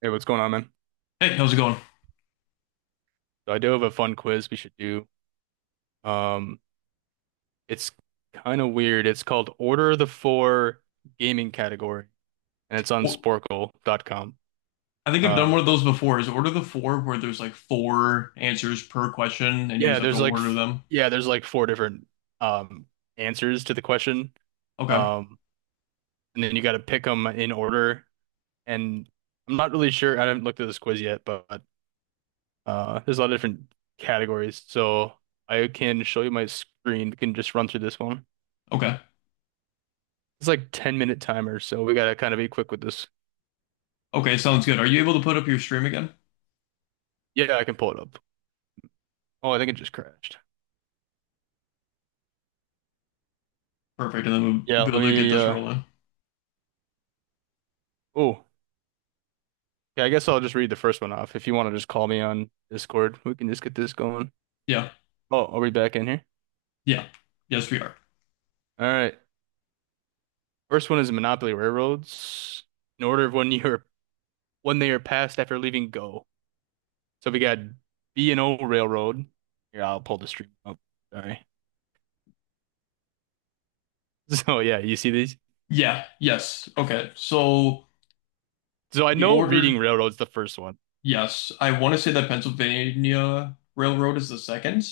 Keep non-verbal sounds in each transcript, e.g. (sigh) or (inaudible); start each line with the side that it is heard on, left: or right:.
right: Hey, what's going on, man?
left: Hey, how's it going?
right: So I do have a fun quiz we should do. Um, it's kind of weird. It's called Order of the Four Gaming Category, and it's on
left: Well,
right: Sporkle.com.
left: I think I've done
right: Uh,
left: one of those before. Is order the four where there's like four answers per question and you just
right: yeah,
left: have to
right: there's like
left: order them?
right: there's like four different um answers to the question.
left: Okay.
right: Um, and then you got to pick them in order. And I'm not really sure. I haven't looked at this quiz yet, but there's a lot of different categories. So I can show you my screen. We can just run through this one.
left: Okay.
right: It's like 10-minute timer, so we gotta kind of be quick with this.
left: Okay, sounds good. Are you able to put up your stream again?
right: Yeah, I can pull it up. Oh, I think it just crashed.
left: Perfect. And then we'll,
right: Yeah,
left: we'll be
right: let
left: able to get
right: me
left: this rolling.
right: oh. Yeah, I guess I'll just read the first one off. If you want to just call me on Discord, we can just get this going.
left: Yeah.
right: Oh, are we back in here?
left: Yeah. Yes, we are.
right: All right. First one is Monopoly Railroads. In order of when they are passed after leaving Go. So we got B&O Railroad. Here, I'll pull the stream up. Sorry. (laughs) So yeah, you see these?
left: Yeah. Yes. Okay. So
right: So I
left: the
right: know
left: order,
right: reading railroads the first one.
left: yes. I want to say that Pennsylvania Railroad is the second.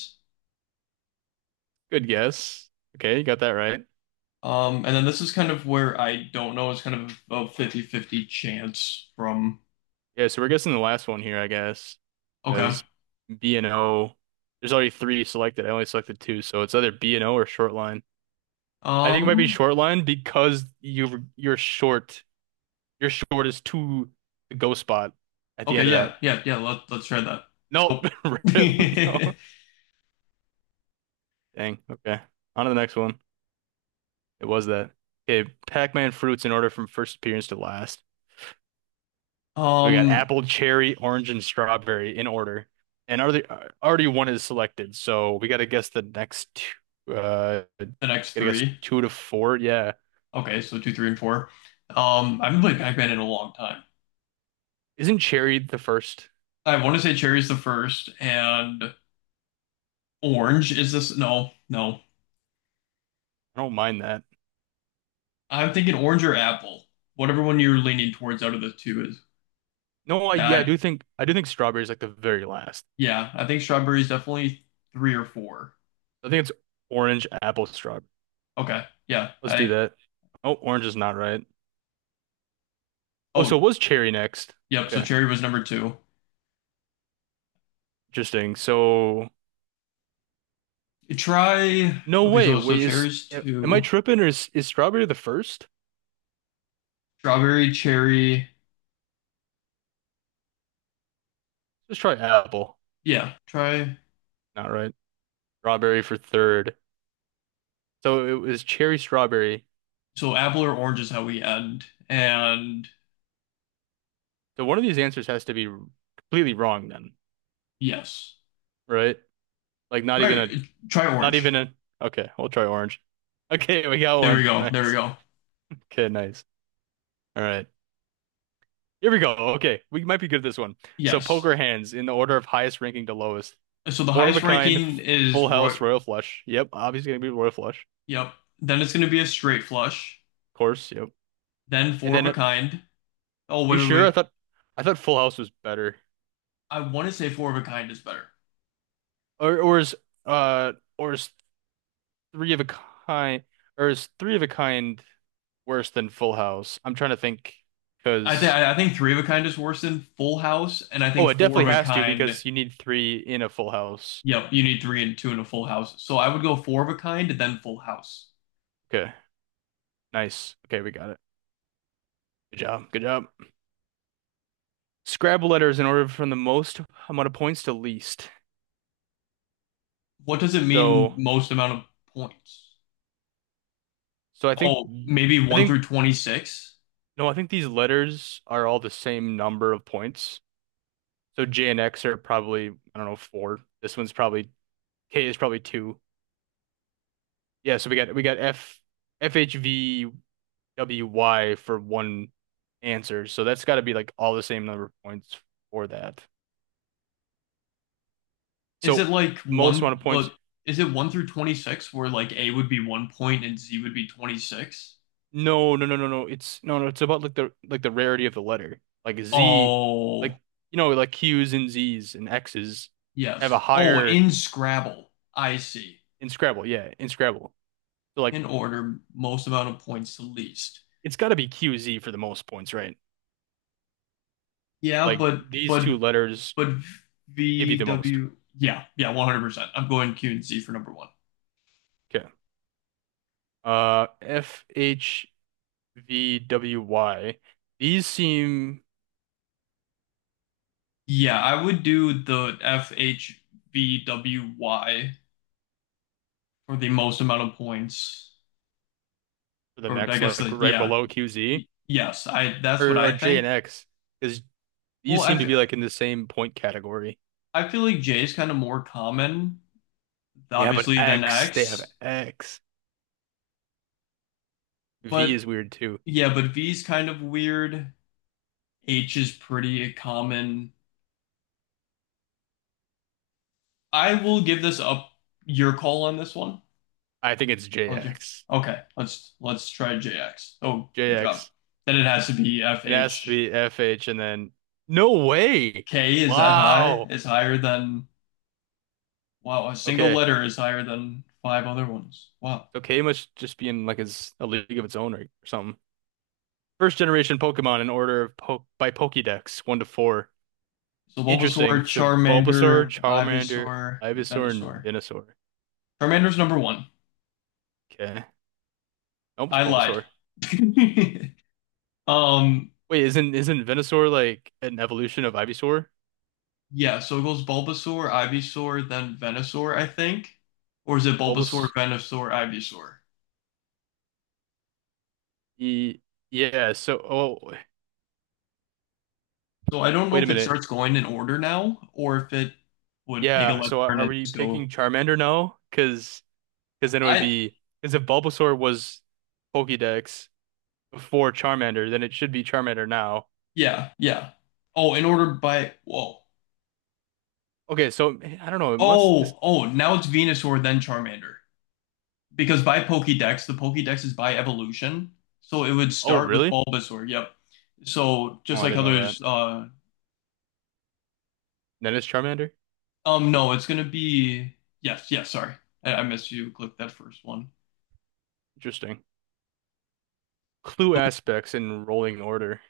right: Good guess. Okay, you got that right.
left: And then this is kind of where I don't know. It's kind of a fifty-fifty chance from.
right: Yeah, so we're guessing the last one here, I guess,
left: Okay.
right: because B&O, there's already three selected. I only selected two, so it's either B&O or short line. I think it might be
left: Um,
right: short line because you're short. Your short is to the go spot at the
left: Okay,
right: end of that.
left: yeah, yeah, yeah. Let's try that.
right: Nope.
left: Oh.
right: (laughs) Rip. No.
left: (laughs)
right: Dang. Okay. On to the next one. It was that. Okay. Pac-Man fruits in order from first appearance to last. We got
left: Um,
right: apple, cherry, orange, and strawberry in order. And already one is selected. So we got to guess the next two. Gotta
left: the next
right: guess
left: three.
right: two to four. Yeah.
left: Okay, so two, three, and four. I haven't played Pac-Man in a long time.
right: Isn't cherry the first?
left: I want to say cherry's the first, and orange is this. No, no.
right: I don't mind that.
left: I'm thinking orange or apple. Whatever one you're leaning towards out of the two is.
right: No, yeah,
left: I,
right: I do think strawberry is like the very last.
left: yeah, I think strawberry's definitely three or four.
right: I think it's orange, apple, strawberry.
left: Okay, yeah.
right: Let's do that. Oh, orange is not right. Oh, so
left: Oh,
right: it was cherry next.
left: yep. So
right: Okay.
left: cherry was number two.
right: Interesting. So,
left: Try.
right: no
left: Okay,
right: way.
left: so
right: Wait,
left: cherry's
right: am I
left: two.
right: tripping or is strawberry the first?
left: Strawberry, cherry.
right: Let's try apple.
left: Yeah, try.
right: Not right. Strawberry for third. So it was cherry strawberry.
left: So apple or orange is how we end. And
right: So one of these answers has to be completely wrong then,
left: yes.
right: right? Like not even a
left: Try try
right: not even
left: orange.
right: a okay, we'll try orange. (laughs) Okay, we got
left: There we
right: one.
left: go. There we
right: Nice.
left: go.
right: Okay, nice. All right. Here we go. Okay, we might be good at this one. So
left: Yes.
right: poker hands in the order of highest ranking to lowest.
left: So the
right: Four of a
left: highest
right: kind,
left: ranking is
right: full
left: Roy.
right: house, royal flush. Yep, obviously gonna be royal flush.
left: Yep. Then it's going to be a straight flush.
right: Of course, yep.
left: Then
right: And
left: four of
right: then
left: a
right: are
left: kind. Oh,
right: you
left: wait, wait,
right: sure? I
left: wait.
right: thought I thought full house was better.
left: I want to say four of a kind is better.
right: Or is or is three of a kind, or is three of a kind worse than Full House? I'm trying to think
left: I think
right: because
left: I I think three of a kind is worse than full house, and I think
right: oh, it
left: four
right: definitely
left: of a
right: has to
left: kind.
right: because you need three in a Full House.
left: Yep, you need three and two in a full house. So I would go four of a kind, then full house.
right: Okay, nice. Okay, we got it. Good job. Good job. Scrabble letters in order from the most amount of points to least.
left: What does it mean
right: So,
left: most amount of points?
right: so,
left: Oh, maybe
right: I
left: one
right: think
left: through 26?
right: no, I think these letters are all the same number of points. So J and X are probably, I don't know, four. This one's probably K is probably two. Yeah, so we got F, FHV. WY for one answer. So that's got to be like all the same number of points for that.
left: Is it
right: So
left: like
right: most
left: one,
right: amount of
left: uh,
right: points.
left: is it one through 26 where like A would be 1 point and Z would be 26?
right: No, no, no, no, no. It's no, no. It's about like the rarity of the letter. Like Z, like,
left: Oh,
right: like Q's and Z's and X's have a
left: yes. Oh,
right: higher
left: in Scrabble. I see.
right: in Scrabble. Yeah, in Scrabble. So like
left: In order, most amount of points to least.
right: it's got to be QZ for the most points, right?
left: Yeah,
right: Like
left: but,
right: these
left: but,
right: two letters
left: but
right: give you the most.
left: VW. Yeah, yeah, 100%. I'm going Q and Z for number one.
right: Okay. F H V W Y. These seem
left: Yeah, I would do the F H V W Y for the most amount of points.
right: the
left: Or I
right: next,
left: guess
right: like right
left: yeah.
right: below QZ
left: Yes, I that's what
right: or
left: I
right: J and
left: think.
right: X, because
left: Well,
right: these
left: I
right: seem to
left: f
right: be like in the same point category.
left: I feel like J is kind of more common,
right: Yeah, but
left: obviously, than
right: X, they have
left: X,
right: X. V
left: but
right: is weird too.
left: yeah, but V is kind of weird. H is pretty common. I will give this up your call on this one.
right: I think it's
left: I'll do.
right: JX.
left: Okay, let's try JX. Oh, good job.
right: JX.
left: Then it has to be
right: It has to
left: FHK.
right: be FH and then no way.
left: Is that high?
right: Wow.
left: Is higher than wow, a single
right: Okay.
left: letter is higher than five other ones. Wow.
right: So K must just be in like his a league of its own or something. First generation Pokemon in order of po by Pokédex, one to four.
left: So Bulbasaur,
right: Interesting. So Bulbasaur,
left: Charmander,
right: Charmander,
left: Ivysaur, and
right: Ivysaur, and
left: Venusaur.
right: Venusaur.
left: Charmander's number one.
right: Okay. Almost
left: I lied.
right: Bulbasaur.
left: (laughs) Um,
right: Wait, isn't Venusaur like an evolution of Ivysaur?
left: yeah, so it goes Bulbasaur, Ivysaur, then Venusaur, I think. Or is it Bulbasaur,
right: Bulbas
left: Venusaur, Ivysaur?
right: e yeah, so, oh,
left: So I don't know
right: wait a
left: if it
right: minute.
left: starts going in order now or if it would take a
right: Yeah,
left: left
right: so are
left: turn
right: are
left: and
right: we
left: just go.
right: picking Charmander now? Cause then it would
left: I
right: be because if Bulbasaur was Pokédex before Charmander, then it should be Charmander now.
left: Yeah, yeah. Oh, in order by whoa.
right: Okay, so I don't know. It must this
left: Oh, now it's Venusaur, then Charmander. Because by Pokédex, the Pokédex is by evolution. So it would
right: Oh,
left: start with
right: really?
left: Bulbasaur. Yep. So
right: Oh,
left: just
right: I
left: like
right: didn't know that.
left: others,
right: Then it's Charmander?
left: no, it's gonna be yes, yes. Sorry, I missed you. Click that first one.
right: Interesting. Clue aspects in rolling order.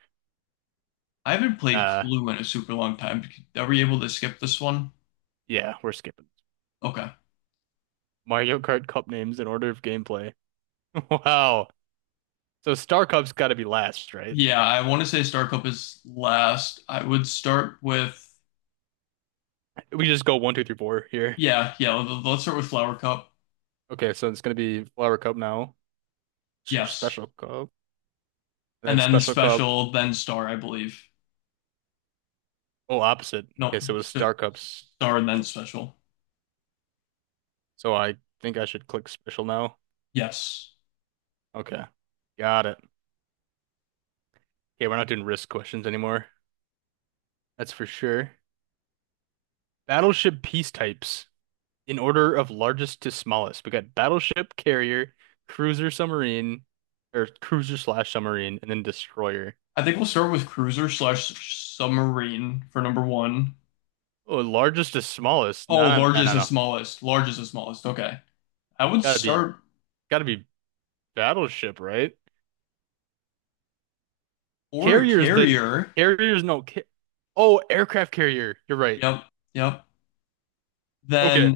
left: I haven't played
right: Uh
left: Clue in a super long time. Are we able to skip this one?
right: yeah, we're skipping.
left: Okay.
right: Mario Kart Cup names in order of gameplay. (laughs) Wow. So Star Cup's got to be last, right?
left: Yeah, I want to say Star Cup is last. I would start with,
right: We just go one, two, three, four here.
left: yeah, yeah. Let's start with Flower Cup.
right: Okay, so it's gonna be Flower Cup now. It's your
left: Yes,
right: Special Cup, and
left: and
right: then
left: then
right: Special Cup.
left: Special, then Star, I believe.
right: Oh, opposite.
left: No,
right: Okay, so it was
left: st-
right: Star Cup's
left: Star and then
right: Special.
left: Special.
right: So I think I should click Special now.
left: Yes.
right: Okay, got it. Okay, we're not doing risk questions anymore. That's for sure. Battleship piece types in order of largest to smallest. We got battleship, carrier, cruiser, submarine, or cruiser slash submarine, and then destroyer.
left: I think we'll start with cruiser slash submarine for number one.
right: Oh, largest to smallest.
left: Oh,
right: No, no, no,
left: largest
right: no,
left: and
right: no. It's
left: smallest. Largest and smallest. Okay. I would
right: gotta be
left: start
right: gotta be battleship, right?
left: or a
right: Carrier's the
left: carrier.
right: carrier's no ca Oh, aircraft carrier. You're right.
left: Yep. Yep.
right: Okay.
left: Then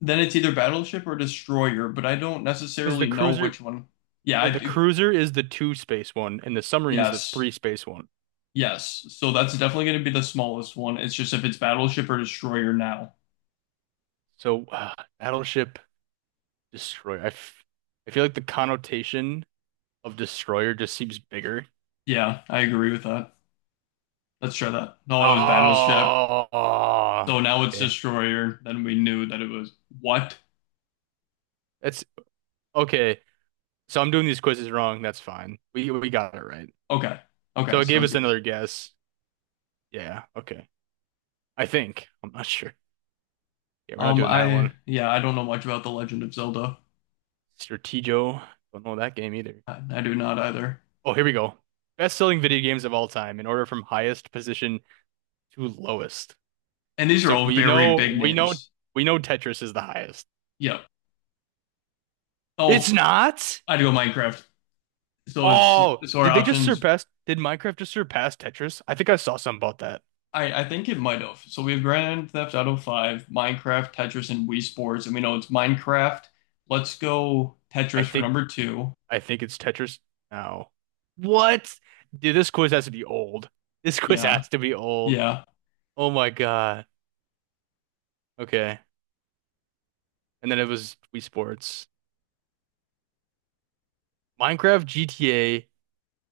left: then it's either battleship or destroyer, but I don't
right: Because the
left: necessarily know which
right: cruiser
left: one. Yeah,
right: no,
left: I
right: the
left: do.
right: cruiser is the two space one and the submarine's the
left: Yes.
right: three space one.
left: Yes. So that's definitely going to be the smallest one. It's just if it's battleship or destroyer now.
right: So battleship destroyer. I feel like the connotation of destroyer just seems bigger.
left: Yeah, I agree with that. Let's try that. No, it was battleship.
right: Oh,
left: So now it's
right: okay.
left: destroyer. Then we knew that it was what?
right: That's okay. So I'm doing these quizzes wrong. That's fine. We got it right.
left: Okay. Okay,
right: So it gave
left: sounds
right: us
left: good.
right: another guess. Yeah, okay. I think. I'm not sure. Yeah, we're not doing that
left: I
right: one.
left: Yeah, I don't know much about The Legend of Zelda.
right: Stratego. Don't know that game either.
left: I do not either.
right: Oh, here we go. Best-selling video games of all time in order from highest position to lowest.
left: And these are
right: So
left: all
right: we
left: very
right: know
left: big
right: we know
left: names.
right: we know Tetris is the highest.
left: Yep. Oh,
right: It's not?
left: I'd go Minecraft. So it's
right: Oh,
left: so our options.
right: did Minecraft just surpass Tetris? I think I saw something about that.
left: I think it might have. So we have Grand Theft Auto 5, Minecraft, Tetris, and Wii Sports, and we know it's Minecraft. Let's go
right: I
left: Tetris for
right: think
left: number two.
right: I think it's Tetris now. What? Dude, this quiz has to be old. This quiz
left: Yeah.
right: has to be old.
left: Yeah.
right: Oh my God. Okay. And then it was Wii Sports. Minecraft, GTA,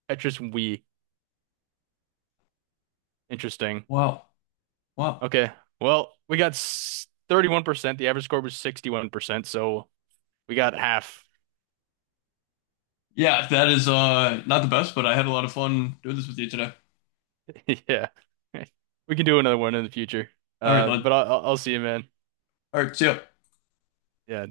right: Tetris, and Wii. Interesting.
left: Wow. Wow.
right: Okay. Well, we got 31%. The average score was 61%, so we got half.
left: Yeah, that is not the best, but I had a lot of fun doing this with you today.
right: (laughs) Yeah. (laughs) We can do another one in the future.
left: All right,
right: Uh, but I'll see you, man.
left: all right, see ya.
right: Yeah.